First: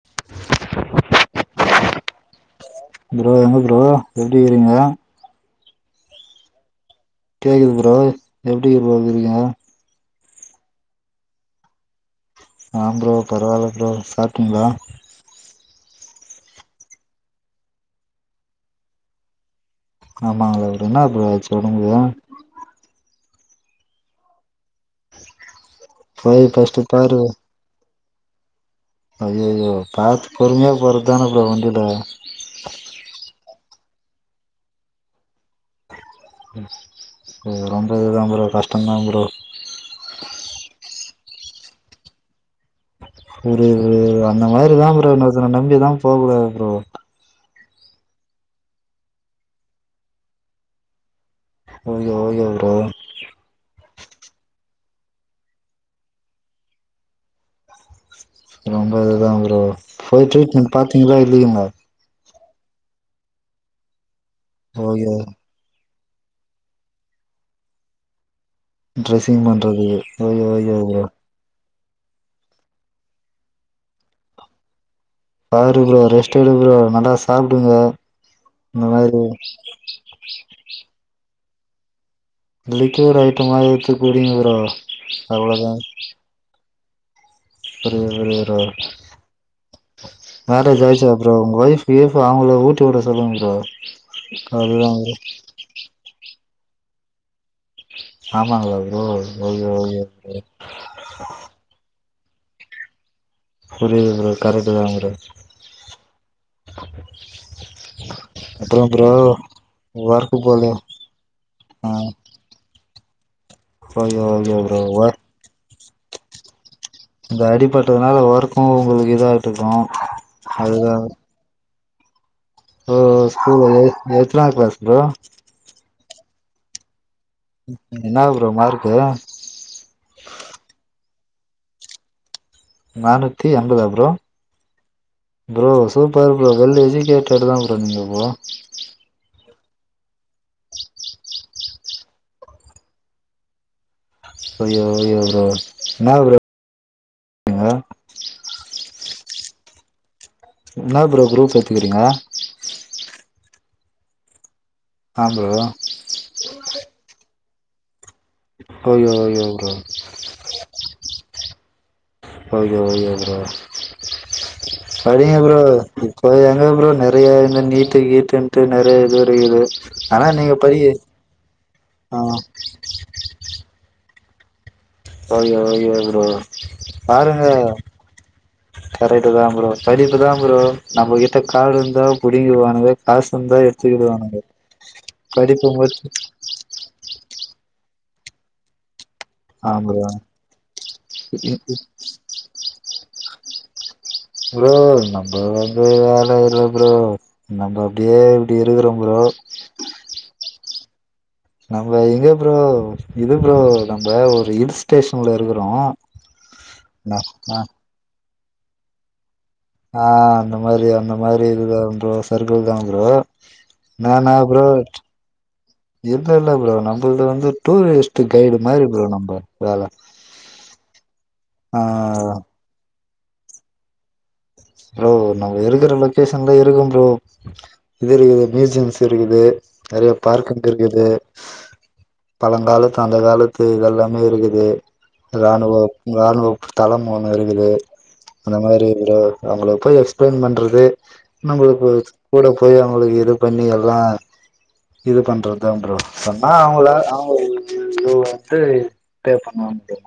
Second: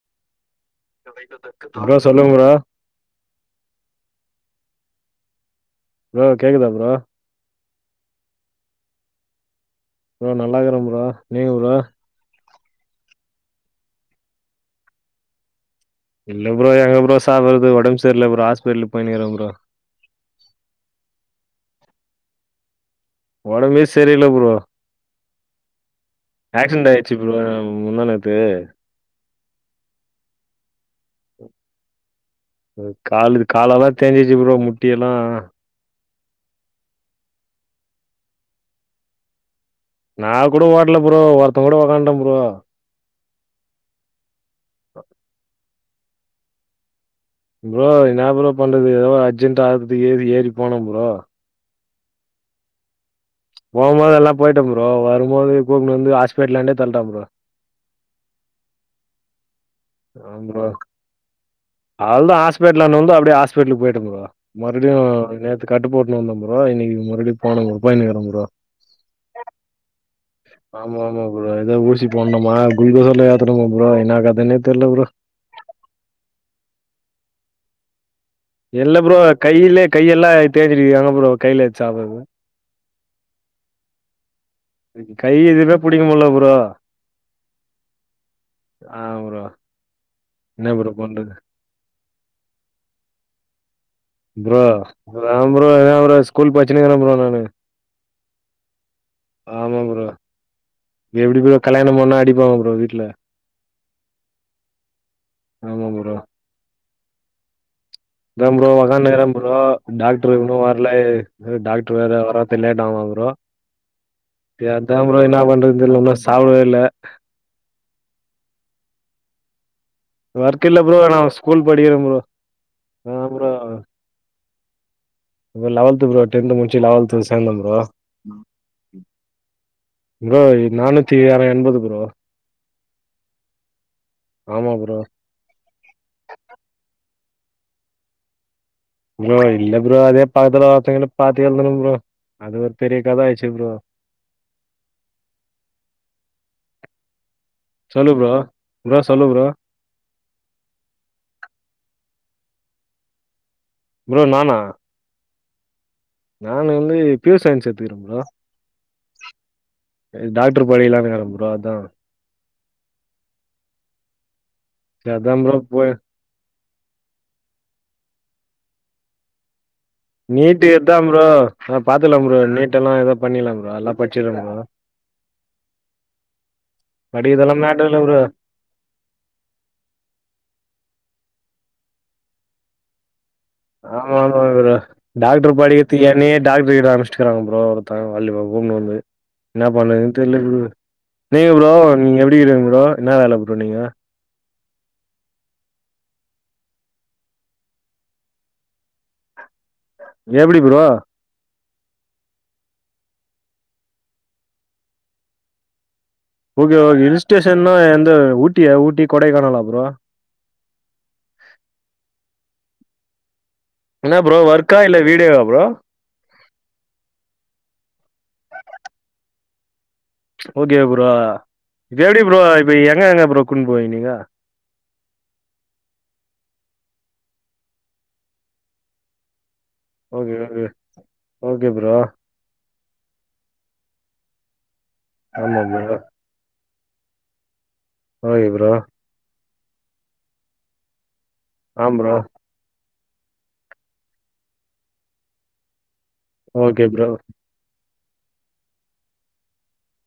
[inaudible] Bro சொல்லுங்கா bro bro எங்க bro எப்டிகிரிங்க ப்ரோ கேக்குதா ப்ரோ கேக்குது ப்ரோ எப்டி போ இருக்கிங்க ப்ரோ நல்லாக்ர ப்ரோ நீங்க ப்ரோ ஆம் ப்ரோ பரவால்ல ப்ரோ சாப்டீங்களா இல்ல ப்ரோ எங்க ப்ரோ சாப்பறது ஒடம்பு சரில்ல ப்ரோ ஹஸ்பிட்டல் போயினுங்கிற ப்ரோ ஆமாங்களா என்ன ப்ரோ ஆச்சு ஒடம்புக்கு ஒடம்பே சேரில்ல ப்ரோ போய் ஃபஸ்ட்டு ஆக்சன்ட் ஆயிடுச்சு பாரு ப்ரோ முந்தானேத்து ஐயோயோ பாத்து பொறுமையா போறதுதானே ப்ரோ வண்டியில காலு கால எல்லா தேஞ்சிச்சு ப்ரோ முட்டி எல்லா ம் ப்ரோ ஓரு அம்பது தா ப்ரோ கஷ்டதா ப்ரோ நா கூட ஓட்ல ப்ரோ ஒரத்தன் கூட உக்காண்டே ப்ரோ ஒரு அந்த மாரிதா ப்ரோ இன்னொருத்தன நம்பிதா போக கூடாது ப்ரோ ப்ரோ என்னா ப்ரோ பண்றது எதோ அர்ஜென்டா ஆகுறதுக்கு ஏறி ஏறி போனோ ப்ரோ ஓகே ஓகே ப்ரோ போ போது நல்லா போயிட்டே ப்ரோ வருபோது கூப்னு வந்து ஹாஸ்பிட்டலாண்டே தள்ட்டா ப்ரோ ஓரு அம்பது தா ப்ரோ போய் ட்ரீட்மெண்ட் பாத்தீங்களா இல்லையாங்களா அவ்ள்தா ஹாஸ்பிட்டல் நுந்து அப்டியே ஹாஸ்பிடலுக்கு போயிட்ட ப்ரோ மறுவடியு ஓகே நேத் நேத்து கட்டு போட்டு வந்த ப்ரோ இன்னைக்கு மறுவடியு போனங்க போய்னுக்குறே ப்ரோ டிரெஸிங் பண்றது ஆமா ஆமா ப்ரோ ஏதோ ஊசி போட்னோமா குளுக்கோஸ்லா ஏத்தனோமா ப்ரோ என்னா கதனே தெரியல ப்ரோ பாரு ப்ரோ ரெஸ்ட் எடு ப்ரோ நல்லா சாப்டுங்க இந்த இல்ல ப்ரோ மாரி கையிலயே கையெல்லா தேஞ்சிருக்குது அங்க ப்ரோ கையில எப்டி சாப்பறது லிக்யூட் ஐட்டமாரி எடுத்து குடிங்க ப்ரோ கை அவ்ளோதா எதுமே புடிக்க முடில ப்ரோ ஒரே ஒருரோ ஆ ப்ரோ. என்ன மேரேஜ் ஆய்ச்சா பண்றது? ப்ரோ உங்க வய்ஃப் பீஃப்லா அவ்ங்ள ஊட்டி உட சொல்லுங் ப்ரோ ப்ரோ அதுதா ப்ரோ ராம் ப்ரோ ஏதாவ் ஒர ஸ்கூல் பச்சினிக்ற ப்ரோ நானு ஆமாங்ளா ப்ரோ ஓகே ஓகே எப்டி ப்ரோ கல்யாணம் பண்ணா அடிப்பாங்க ப்ரோ வீட்ல புரியிது ப்ரோ கரக்ட்டுதா ப்ரோ ஆமா ப்ரோ. அதா ப்ரோ வக்கானுக்குறே ப்ரோ டாக்ட்ரு ஒர்க்கு இன்னு போலயா வர்லயே ஏ ஆ டாக்டர் வேற வரா தில்லேட்டாங்கா ப்ரோ ஓகே ஓகே என்த்தா ஒ ப்ரோ என்னா பண்றத் தெர்ல ஒன்னு சாப்டவே இல்ல இந்த அடிபட்டதுனால வர்க்கு உங்களுக்கு இதாட்ருக்கு வர்க் இல்ல ப்ரோ நாம் ஸ்கூல் படிக்கிறே ப்ரோ ஓ அதான் ப்ரோ ஸ்கூலு எத்தனா க்ளாஸ் ப்ரோ இல லவல்த் ப்ரோ டென்த்து முடிச்சு லவெல்த்து சேந்தோம் ஃப்ரோ என்ன ப்ரோ மார்க்கு ப்ரோ நானூத்தி ஆறா எண்பது ப்ரோ நானூத்தி எம்பதா ப்ரோ ஆமாம் bro bro super bro well educated தா ப்ரோ நீங்க ப்ரோ ப்ரோ இல்ல ப்ரோ அதே பக்கத்துல ஒர்த்தங்கிட்ட பாத்தே எழ்ந்தனும் ப்ரோ அது ஒரு பெரிய கத ஆய்ச்சி ப்ரோ பொய்யோ ஒயோ ப்ரோ இன்னா ப்ரோ சொல்லு ப்ரோ இன்னா சொல்லு ப்ரோ என்னா ப்ரோ க்ரூப் எத்துக்கிறீங்க ப்ரோ நானா ஆ ப்ரோ நான் வந்து ப்யூர் சயின்ஸ் எத்துக்கிறே ப்ரோ ஓகே ஓகே ப்ரோ எ டாக்ட்ரு படிக்கிலான் இக்கற ப்ரோ அத்தா ஓகே ஓகே ப்ரோ சரி படிங்க அதான் ப்ரோ ஏ எங்க ப்ரோ நெறையா இந்த நீட்டு கீட்டுன்ட்டு நெறையா இது இருக்குது ஆனா நீங்க நீட்டு படி எத்தா ப்ரோ அ ஆ பாத்துல்லாம் ப்ரோ நீட் எல்லா எதா பண்ணில்லாம் ப்ரோ அல்லா பச்சிரு ப்ரோ ஓகே ஓகே ப்ரோ பாருங்க படிக்கிறதெல்லா மேட்டர் இல்ல ப்ரோ கரெட்டு தா ப்ரோ படிப்பு தா ப்ரோ நம்மகிட்ட காடு இந்தா புடுங்கிடுவானுங்க ஆ சுந்த எட் ஆமாமா ப்ரோ டாக்டர் படிக்கித்துக்கு மட்டு என்னையேட் டாக்ட்ருட்ட அனுச்ட்டுக்குறாங் ப்ரோ ஒருத்த வல்லு‌வ கூட்னு வந்து என்னா ஆ ப்ரோ பண்ணுதுன் தெர்ல பு நீங்க ப்ரோ நீங் எப்டிக்கிறிங் ப்ரோ என்னா வேல ப்ரோ நீங்க ப்ரோ நம்ப வந்து வேல இல்ல ப்ரோ நம்ப அப்டியே இப்டி இருக்குறோம் ப்ரோ எப்டி ப்ரோ நம்ப எங்க ப்ரோ இது ப்ரோ நம்ப ஒரு ஹில் ஸ்டேஷன்ல இருக்குறோ ஓகே ஓக் ந ஆ இல்ஸ்டேஷன்னா எந்த ஊட்டியா ஊட்டி கொடைக்கானலா ப்ரோ ஆ அந்த மாரி அந்த மாரி இதுதா ப்ரோ சர்க்குள் தா ப்ரோ என்ன ப்ரோ வர்க்கா இல்ல வீடியோவா ப்ரோ இல் இல்ல ப்ரோ நம்புள்து வந்து டூரிஸ்ட்டு கைடு மாறி ப்ரோ நம்ப வேல ஓகே ப்ரோ ஆ இப் எப்டி ப்ரோ இப் எங்க எங்க ப்ரோ கூன் போவீ நீங்க ப்ரோ நம் இருக்கிற லொக்கேஷன்லா இருக்கு ப்ரோ இது இருக்குது ம்யூசியம்ஸ் இருக்குது நெறைய ஓகே ஓகே பார்க்கண்ட் இருக்குது ஓகே ப்ரோ பழங்காலத்து அந்த காலத்து இதெல்லாமே இருக்குது ஆமா இராணுவ ப்ரோ இராணுவத் தளம் ஒன்னு இருக்குது ஓகே அந்த ப்ரோ மாரி இதுல அவ்ங்கள போய் எக்ஸ்பிளைன் பண்றது நம்பளுக்கு ஆ ப்ரோ கூட போய் அவ்ங்களுக்கு இது பண்ணி எல்லா இது பண்றது தா ப்ரோ சொன்னா ஓகே அவ்ங்கள ப்ரோ அவங்கள இது இது இது வந்ட்டு பே பண்ணவா முடியு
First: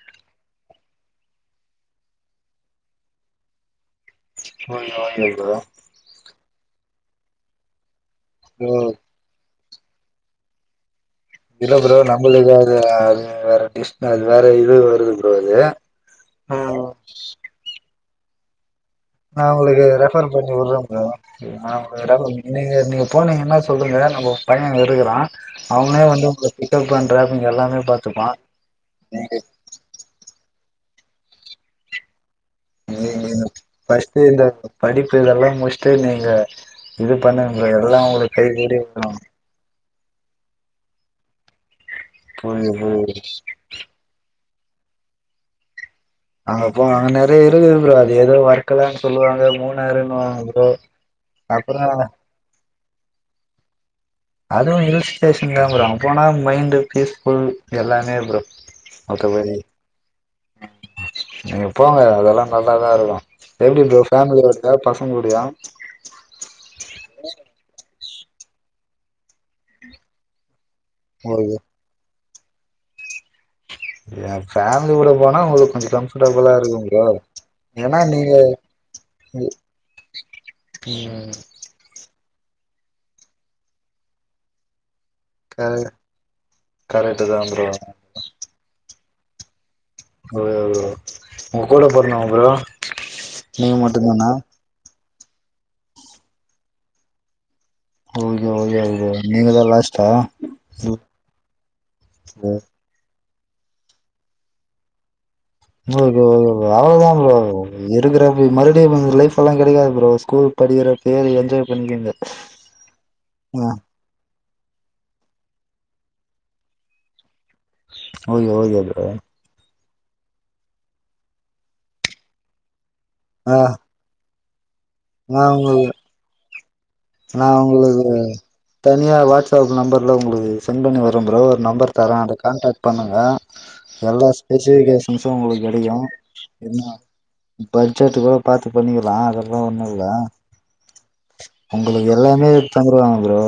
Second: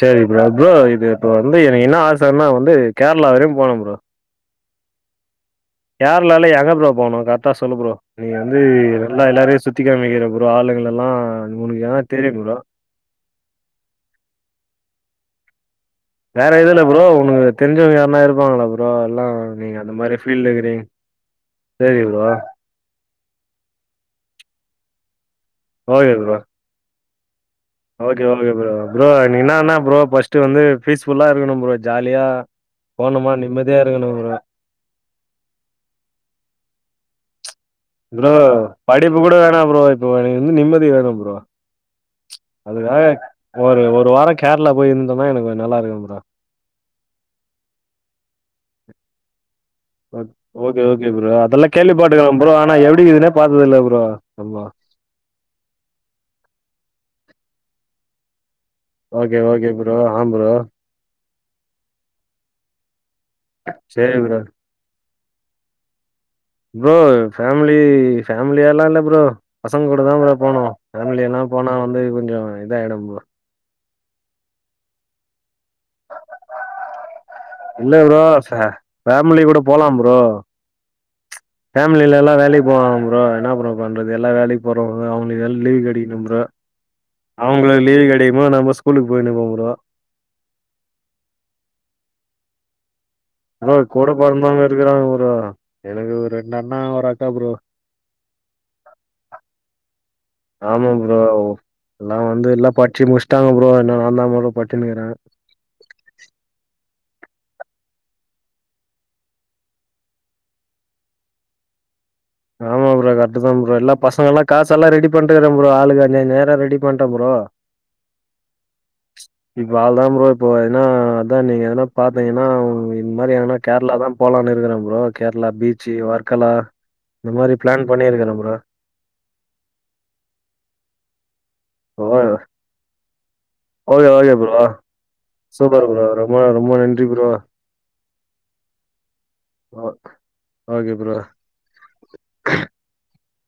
சேரி ப்ரோ ப்ரோ இது இப்ப வந்து எனக்கு என்ன ஆசன்னா வந்து கேர்ளா வரையு போணு ப்ரோ [unintelligible] கேர்ளால எங்க ப்ரோ போனு கரக்டா சொல்லு ப்ரோ நீ வந்து ப்ரோ இத எல்லா எல்லாரையு சுத்தி காமிக்குற ப்ரோ ஆளுங்களெல்லா இல்ல ப்ரோ நம்மளுக்கு அது அது வேற டிஷ் அது வேற இது வருது ப்ரோ அது வேற எதுல ப்ரோ உனக்கு தெரிஞ்சவ்ங்க யாருனா இருப்பாங்களா ப்ரோ எல்லா நா நீங்க உங்களுக்கு அந்த மாரி ரெஃபர் ஃபீல்ட்ல பண்ணி வுட்றே இருக்கிறீங்க ப்ரோ இது நா சரி உங்க ப்ரோ ரெஃபர் நீங்க நீங்க போனீங்கனா சொல்லுங்க நம்ம பைய இருக்கிறா அவ்னே ஓகே வந்து ப்ரோ உங்கள பிக்கப் பண்றேனு எல்லாமே ஓகே பாத்துப்பா ஓகே ப்ரோ ப்ரோ நீங்க எனக்கு என்னானா ப்ரோ ஃபஸ்ட்டு வந்து பீஸ் ஃபுல்லா இருக்கணு ப்ரோ ஜாலியா நீ போனமா நீங்க நிம்மதியா இருக்கணு ஃபஸ்ட்டு ப்ரோ இந்த படிப்பு இதெல்லா முட்ச்சுட்டு நீங்க இது பண்ணுங்க ப்ரோ எல்லா உங்களுக்கு கை கூடி வரு இப்ப வேணா ப்ரோ இப்ப வ எனக்கு வந்து நிம்மதி வேணு ப்ரோ புரியுது அதுக்காக புரியுது ஒரு ஒரு வார கேரளா போய் இருந்தாதா எனக்கு நல்லா இருக்கு ப்ரோ அங்க போனா அங்க நெறைய இருக்குது ப்ரோ அது எதோ வர்கலான் சொல்லுவாங்க மூணு பட் ஓகே ஓகே ப்ரோ அதெல்லா கேள்வி பட்ருக்காங்க ப்ரோ ஆனா எப்டிக்குதுனே பாத்ததில்ல ப்ரோ ஆமா அதுவு ஹில்ஸ் ஸ்டேஷன் தா ப்ரோ அங்க போனா மைண்டு பீஸ் ஃபுல் எல்லாமே ப்ரோ ஓகே மத்தபடி ஓகே ப்ரோ ஆ ப்ரோ நீங்க போங்க அதெல்லா நல்லாதா இருக்கு எப்டி இந்த சேரி ப்ரோ ஃபேம்லியோடையா பசங்களூடையா ப்ரோ ஃபேமிலி ஃபேமிலியாலா இல்ல ப்ரோ பசங்க கூட தா ப்ரோ போனு ஃபேமிலியனா உங்களுக்கு போனா வந்து இவுங்க இத ஆயிடு ப்ரோ ஏ ஃபேம்லி கூட போனா உங்களுக்கு கொஞ்ச கம்ஃபர்ட்டபுளா இருக்கு ப்ரோ இல்ல ஏன்னா ப்ரோ நீங்க ச ஃபேம்லிக் கூட போலா ப்ரோ ம் ஃபேம்லில எல்லா வேலைக்கு போவாங்க ப்ரோ என்ன ப்ரோ பண்றது எல்லா வேலைக்கு போறவ்ங்க அவங்களுக்கெல்லா க லீவு கெடைக்கனு ப்ரோ கரெக்ட் தா ப்ரோ அவங்களுக்கு லீவு கெடைக்கும் போது நம்ம ஸ் ஸ்கூலுக்கு போயினு இருப்போ ப்ரோ ஓரே [unintelligible] உங்க கூட பொறந்தவ்ங்க ப்ரோ ப்ரோ நீங்க கூட மட்டுந்தானா பொறந்தவ்ங்க இருக்கிறாங்க ப்ரோ எனக்கு ஒரு ரெண்டு அண்ணா ஒரு அக்கா ப்ரோ ஓகே ஓகே ப்ரோ நீங்கதா லாஸ்ட்டா ஆமா ப்ரோ எல்லா வந்து ஓகே எல்லா படிச்சு முட்ச்சிட்டாங்க ப்ரோ என்ன நாந்தா மொத பட்ச்சினுக்கிறே சும்மா இரு ப்ரோ உனக்கு அவளதா ப்ரோ இருக்குறப்ப மறுபடியு இந்த லைஃப் எல்லா கெடைக்காது ப்ரோ ஸ்கூல் படிக்கிற அப்பயே அத என்ஜாய் பண்ணிக்கிங்க ஆமா ப்ரோ கரெக்ட்டுதா ப்ரோ எல்லா பசங்களா காசெல்லா ரெடி பண்ட்டுக்கிறே ப்ரோ ஆளுக்கு அஞ்சஞ்சாயிர ரெடி பண்டே ப்ரோ ஓகே ஓகே ப்ரோ இப்ப ஆள் தா ப்ரோ இப்போ ஏனா அதா நீங்க எதனா பா்த்தீங்கனா ஒரு இந்த மாரி எதனா ஆ கேர்ளா தா போலான்னு இருக்கிறே ப்ரோ நா கேர்ளா உங்களுக்கு பீச்சு வர்க்கலா இந்த நா மாரி பிளான் உங்களுக்கு பண்ணிருக்குறே ப்ரோ தனியா வாட்ஸ்அப் நம்பர்ல உங்களுக்கு சென்ட் பண்ணி விட்றே ப்ரோ நம்பர் ஓ தரே அத கான்டாக்ட் பண்ணுங்க ஓகே எல்லா ஓகே ப்ரோ ஸ்பெசிஃபிகேஷன்ஸு உங்களுக்கு சூப்பர் கெடைக்கு ப்ரோ ரொம்ப ரொம்ப என்னா நன்றி ப்ரோ இப்ப அஞ்சாயிர்த்தக்கூட பாத்து பண்ணிக்கிர்லா அதெல்லா ஓ ஒன்னு இல்ல ஓகே ப்ரோ ஒங்களுக்கு எல்லாமே தந்துருவாங்க ப்ரோ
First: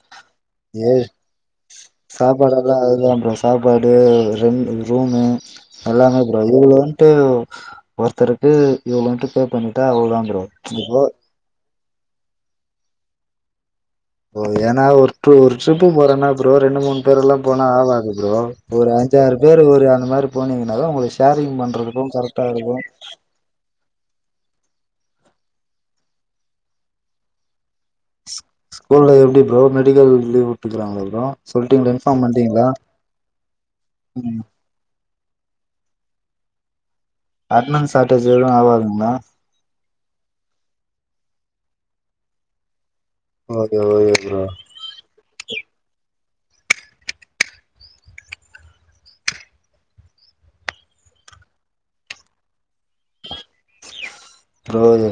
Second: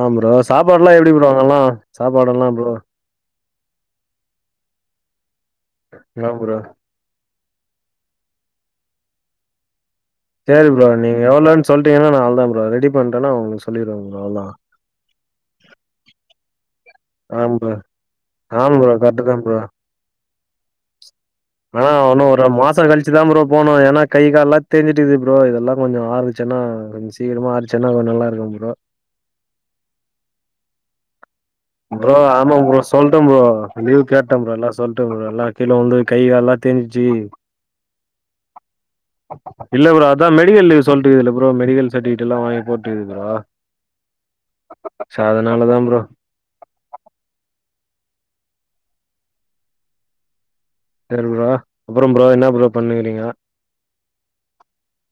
ஆ ப்ரோ சாப்பாடுலா எப்டி ப்ரோ அங்கலா சாப்பாடெல்லா ப்ரோ ஓகேதா ப்ரோ சாப்பாடு ரெண்டு ரூமு எல்லாமே ப்ரோ இவ்ளோன் ட்டு ஒருத்தருக்கு இவ்ளோன்ட்டு பே பண்ணிட்டா அதோட அங் சேரி ப்ரோ நீங்க எவ்ளோனு சொல்ட்டீங்கனா நா அவ்ளதா ப்ரோ ரெடி பண்ட்டனா உங்களுக்கு சொல்லிருவே ப்ரோ அவ்ளதா ஏ ஏனா ஒரு டூர் ஒரு ட்ரிப்பு போறேனா ப்ரோ ரெண்டு மூணு பேரெல்லா ஆம் போனா ப்ரோ ஆவாது ப்ரோ ஆம் ஒரு ப்ரோ கரெக்ட்டு அஞ்சாறு பேரு கீரு அந்த மாதிரி போனீங்கனா தா உங்களுக் அதா இன்னு ஒரு மாச கழிச்சுதா ப்ரோ போணு ஏனா கை கால்லா தேஞ்சுட்டுக்குது ப்ரோ இதெல்லா கொஞ்ச ஆறுச்சுனா கொஞ்ச சீக்கிரமா ஆறுச்சுனா கொஞ்ச நல்ல இருக்கு ப்ரோ ஊர்ல எப்டி ப்ரோ மெடிக்கல் லீவ் விட்டுக்கிறாங்களா ப்ரோ சொல்ட்டீங்களா ப்ரோ இன்ஃபார்ம் ஆமா பண்ட்டீங்களா ப்ரோ சொல்ட ப்ரோ லீ்வ் கேட்டே ம் ப்ரோ எல்லா சொல்ட்டே ப்ரோ எல்லா கீழ விழுந்து கை கால்லா தேஞ்சுச்சு அட்னன்ஸ் சாட்டேஜ் எது ஆவாதுங்ளா இல்ல ப்ரோ அதா மெடிக்கல் லீவ் சொல்ட்டுக்குதுல ப்ரோ மெடிக்கல் சர்ட்டிபிகேட் எல்லா வாங்கி போட் ஓகே ஓகே ப்ரோ [unintelligible] சோ அதனாள தா ப்ரோ தெரியும்ங்ளா அப்பற ப்ரோ என்ன ப்ரோ பண்ணுகிறீங்க ப்ரோ இது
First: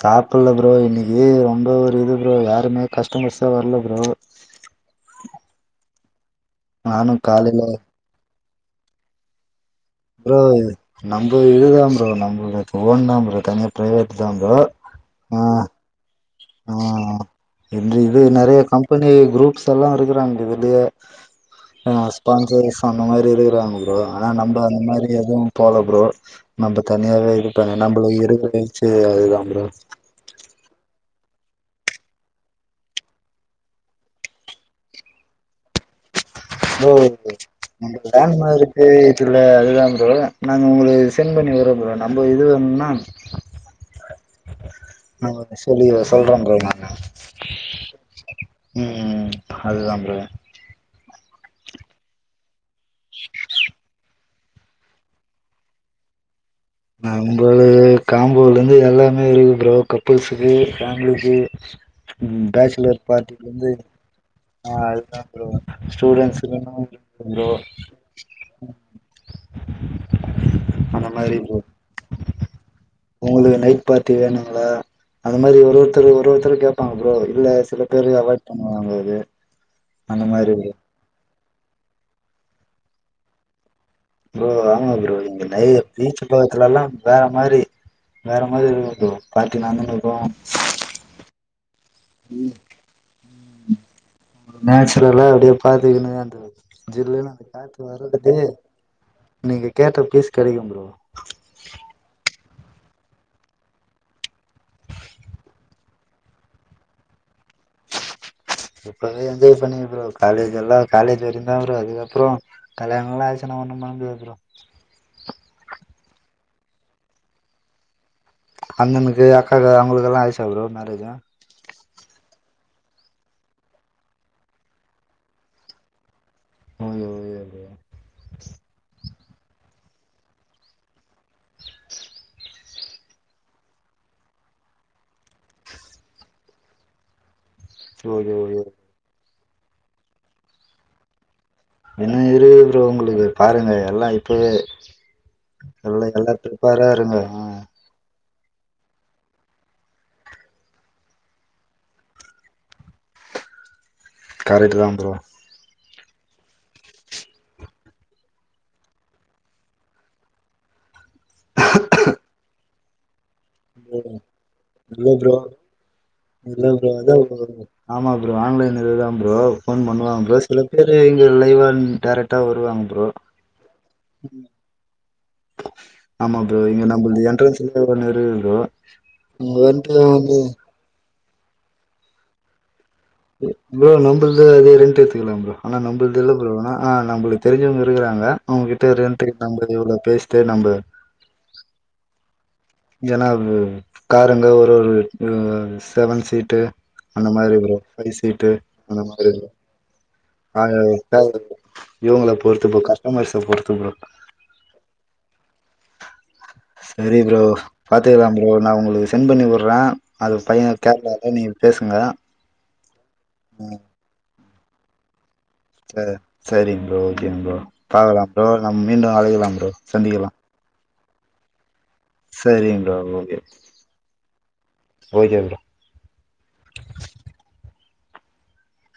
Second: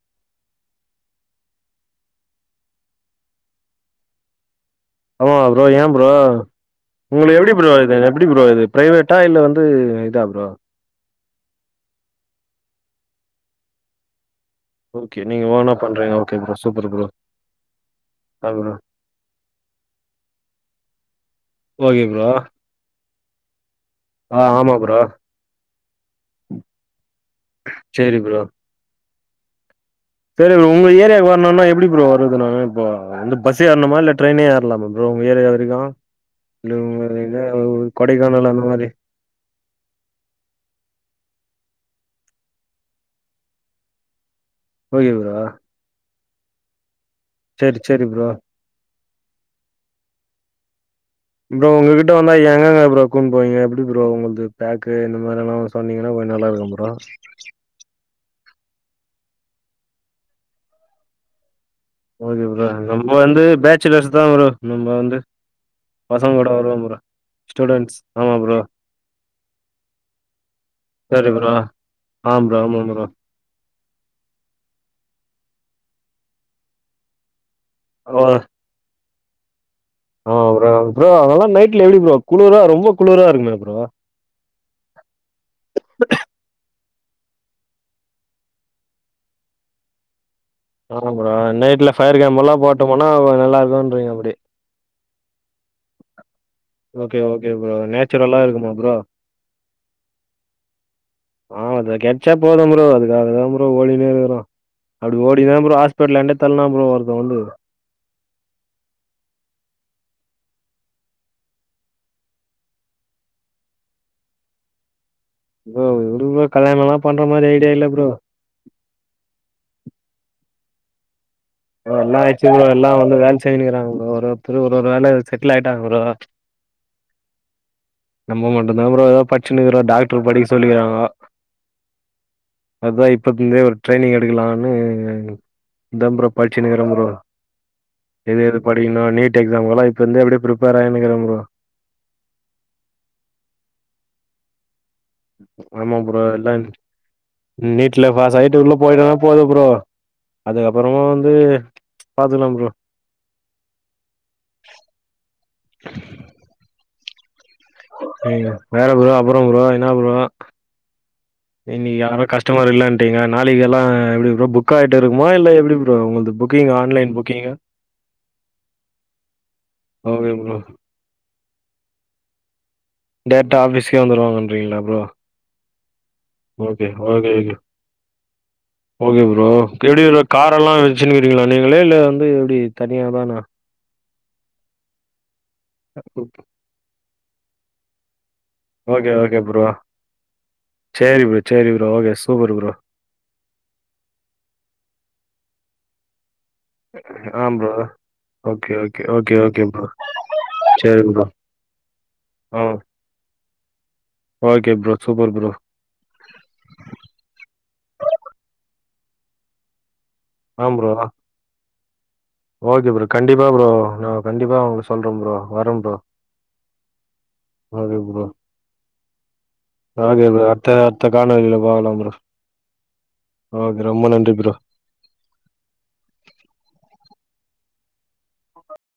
சாப்பிட்ல ப்ரோ இன்னைக்கு ரொம்ப ஒரு இது ப்ரோ யாருமே கஸ்டமர்ஸே வர்ல ப்ரோ ஆமா ப்ரோ ஏ ப்ரோ நானு உங்களுக்கு எப்டி காலையில ப்ரோ இது எப்டி ப்ரோ இது ப்ரைவேட்டா இல்ல வந்து ப்ரோ இது நம்ப இதுதா ப்ரோ நம்மள்து ஓன் தா ப்ரோ தனியா பிரைவேட் தா ப்ரோ ஓகே ஆ நீங்க ஓனா பண்றீங்க ஓகே ப்ரோ சூப்பரு ப்ரோ இந்த இது ஆ நெறைய ப்ரோ கம்பெனி குரூப்ஸ் எல்லா இருக்கிறாங்க இதுலயே அ ஓகே ப்ரோ ஸ்பான்சரிஸ் அந்த மாதிரி இருக்கிறாங்க ப்ரோ ஆனா ஆ நம் ம்ப ஆமா அந்த ப்ரோ மாரி எதுவு போல ப்ரோ நம்ம தனியாவே இருப்போ ஏனா நம்பள சரி இருவரை இது அதுதா ப்ரோ சேரி ப்ரோ உங்க ஏரியாவுக்கு வர்ணுனா எப்டி ப்ரோ வர்றது நாங்க இப்ப வந்து பஸ்ஸு ஏறணுமா இல்ல ட்ரெயினே ஏற்லாமா ப்ரோ உங்க ஏரியா வரைக்கு இல்ல ப்ரோ உங்க இங்க இது எங்கிட்ட டான்மா கொடைக்கானல் அந்த இருக்கு மாரி தில்லி அதுதா ப்ரோ நாங்க உங்களுக்கு சென்ட் பண்ணி விட்றோ ப்ரோ நம்ப இது வேணும்னா ஓகே நா ப்ரோ அப்ப சேரி சொல்ற ப்ரோ நானு சேரி சேரி ப்ரோ ம் ம் அதுதா ப்ரோ ப்ரோ உங்ககிட்ட வந்தா எங்கெங்க ப்ரோ கூட்னு போவீங்க எப்டி ப்ரோ உங்கள்து பேக்கு இந்த மாரியெல்லா சொன்னீங்கனா கொஞ்ச நல்லா இருக்கு ப்ரோ நம்பளுது காம்போலருந்து எல்லாமே இருக்கு ப்ரோ கப்புள்ஸுக்கு ஃபேம்லிக்கு ம் பேச்சுலர் பார்ட்டிக்கு வந்து பேசு தா ப்ரோ ஆ நம்ம வந்து அதுதா ப்ரோ பசங்களோட ஸ்டூடண்ட்ஸ்க்கு வருவோம் வேணுனா ப்ரோ ஸ்டூடண்ட்ஸ். ஆமா ப்ரோ. அந்த சேரி மாரி ப்ரோ ஆமா ப்ரோ ஆமா ப்ரோ உங்களுக்கு நைட் பார்ட்டி வேணுங்களா அது மாரி ஒரு ஒருத்தரு ஒரு ஒருத்தரு கேப்பாங்க ப்ரோ இல்ல சில பேரு ஓ அவாய்ட் பண்ணுவாங்க இது ஆமா ப்ரோ ப்ரோ அங்கெல்லா நைட்ல எப்டி ப்ரோ குளுரா ரொம்ப குளுரா இருக்குமே ப்ரோ ப்ரோ ஆமா ப்ரோ இங்க நெறைய பீச்சு பக்கத்துலலா வேற மாதிரி வேற மாறி இருக்கும் ப்ரோ பார்ட்டி நடந்துன்னு இருக்கும் ஆமா ப்ரோ நைட்ல ஃபயர் கேம்ப் எல்லா போட்டமன்னா கொஞ்சோ நல்லா இருக்குன்றீங்க அப்டி நேச்சர்லா அப்டியே பாத்துக்குணு அந்த ஓகே, ஜில்லுன்னு அந்த ஓகே ப்ரோ. காத்து வர்றதுக்கு நேச்சுரலா இருக்குமா ப்ரோ? நீங்க கேட்ட பீஸ் கிடைக்கும் ப்ரோ ஆ அது கெடைச்சா போதும் ப்ரோ அதுக்காக தா ப்ரோ ஓடினு இருக்கறோ அப்டி ஓடி தா ப்ரோ ஹாஸ்பிட்டல என்ட்ட தள்னா ப்ரோ ஒருத்த வந்து இப்பவே என்ஜாய் பண்ணிக்க ப்ரோ காலேஜ் எல்லா காலேஜ் வரை தா ப்ரோ அதுக்கப்றோ கல்யாணம் எல்லா ஆச்சுன்னா ஒண்ணும் பண்ண முடியாது ப்ரோ ப்ரோ உடு ப்ரோ கல்யாணம் எல்லா பண்ற மாறி ஐடியா இல்ல ப்ரோ அண்ணனுக்கு அக்காக்கு அவங்களுக்கெல்லா ஆயிடுச்சா ப்ரோ மேரேஜு ப்ரோ எல்லா ஆயிடுச்சு ப்ரோ எல்லா வந்து வேலை செஞ்சின்னு இருக்கிறாங்க ப்ரோ ஒரு ஒருத்தரு ஒரு ஒரு வேலை செட்டில் ஆயிட்டாங்க ப்ரோ ஓக்கே ஓக்கே ப்ரோ நம்ம மட்டுந்தா ப்ரோ ஏதோ பச்சுனுயிருக்கறோ டாக்டர் படிக்க சொல்லிக்கிறாங்க அத்தா இப்பத்துல இருந்தே ஒரு ட்ரெயனிங் எடுக்கலான்னு இந்தே ப்ரோ படிச்சினுயிருக்குறே ப்ரோ ப்ரோ ஓகே எது எது ஓகே படிக்கணு நா நீட் எக்ஸாம்க்குல்லா இப்பயிருந்தே அப்டியே பிரிப்பர் ஆயினுயிருக்குறே ப்ரோ இன்னும் இருக்கு ப்ரோ உங்களுக்கு பாருங்க எல்லா இப்பவே ஆமா நல்லா ப்ரோ எல்லா பிரிப்பேரா இருங்க அ நீட்ல பாஸ் ஆயிட்டு உள்ள போயிட்டன்னா போதும் ப்ரோ அதுக்கப்பறமா வந்து பாத்துக்கலா ப்ரோ கரக்ட்டு தா ப்ரோ ம் மேல ப்ரோ அப்புறம் ப்ரோ என்னா ப்ரோ இன்னைக்கு யாரும் கஸ்டமர் இல்லன் உட்டிங்க நாளைக்கு எல்லா எப்டி ப்ரோ புக் ஆயிட்டு இருக்கும்மா இல்ல எப்டி ப்ரோ உங்குள்து இல்ல புக்கிங்கு ப்ரோ அதா ஆன்லைன் புக்கிங்கா ஆமா ப்ரோ ஆன்லைன் இதுதா ப்ரோ ஃபோன் பண்ணுவாங்க ப்ரோ சில பேரு இங்க லைவ் அண்ட் டேரக்டா வருவாங்க ப்ரோ டேரக்டா ஆபிஸ்கே வந்துரு வாங்கன்றீங்ளா ப்ரோ ஆமா ப்ரோ இங்க ஓக்கே நம்மளது ஓக்கே ஓக்கே என்ட்ரன்ஸ்ல ஒன்னு இருக்கு ப்ரோ ஓக்கே ப்ரோ இங்க வந்து எப்டி ப்ரோ வந்து கார் எல்லா வச்சுனுயிருகீங்ளா நீங்களே இல்ல வந்து எப்டி தனியா தானா ப்ரோ நம்பள்து அதே ரெண்ட் எடுத்துக்கலா ப்ரோ ஆனா நம்புள்து இல்ல ப்ரோ ஆனா ஆ நம்பளுக்கு தெரிஞ்சவங்க இருக்கறாங்க அவுங்ககிட்ட ஓகே ரெண்ட் ஓகே ப்ரோ நம்புள்து இவ்ளோ பேசிட்டு நம்ப சேரி ப்ரோ சேரி ப்ரோ‌ ஓக்கே சூப்பர் ப்ரோ ஏன்னா இது காருங்க ஒரு ஒரு ஒ செவன் சீட்டு அந்த மாதிரி ப்ரோ ஃபை சீட்டு ஓகே அந்த ஓகே மாதிரி ஓகே ப்ரோ ஓகே காரு சேரி ப்ரோ எப்டியாது இவங்கள பொறுத்து ப்ரோ கஸ்டமர்ஸ பொறுத்து bro okay bro super bro சரி ப்ரோ பாத்துக்கலா ப்ரோ நா உங்களுக்கு சென் பண்ணிவுட்றே அது பையன் கேரளாவுல நீங்க பேசுங்க ஓக்கே ப்ரோ கண்டிப்பா ப்ரோ ம் நா கண்டிப்பா அவன்கிட்ட சொல்றே ப்ரோ வரே ப்ரோ எது சேரிங்க ப்ரோ ஓக்கேங்க ப்ரோ பாக்கலா ப்ரோ நம்ம மீண்டும் அழைக்கலா ப்ரோ சந்திக்கலா அத்த அத்த காணொலில பாக்கலா ப்ரோ சரிங்க ப்ரோ ஓக்கே ரொம்ப ‌நன்றி ப்ரோ ஓக்கே ப்ரோ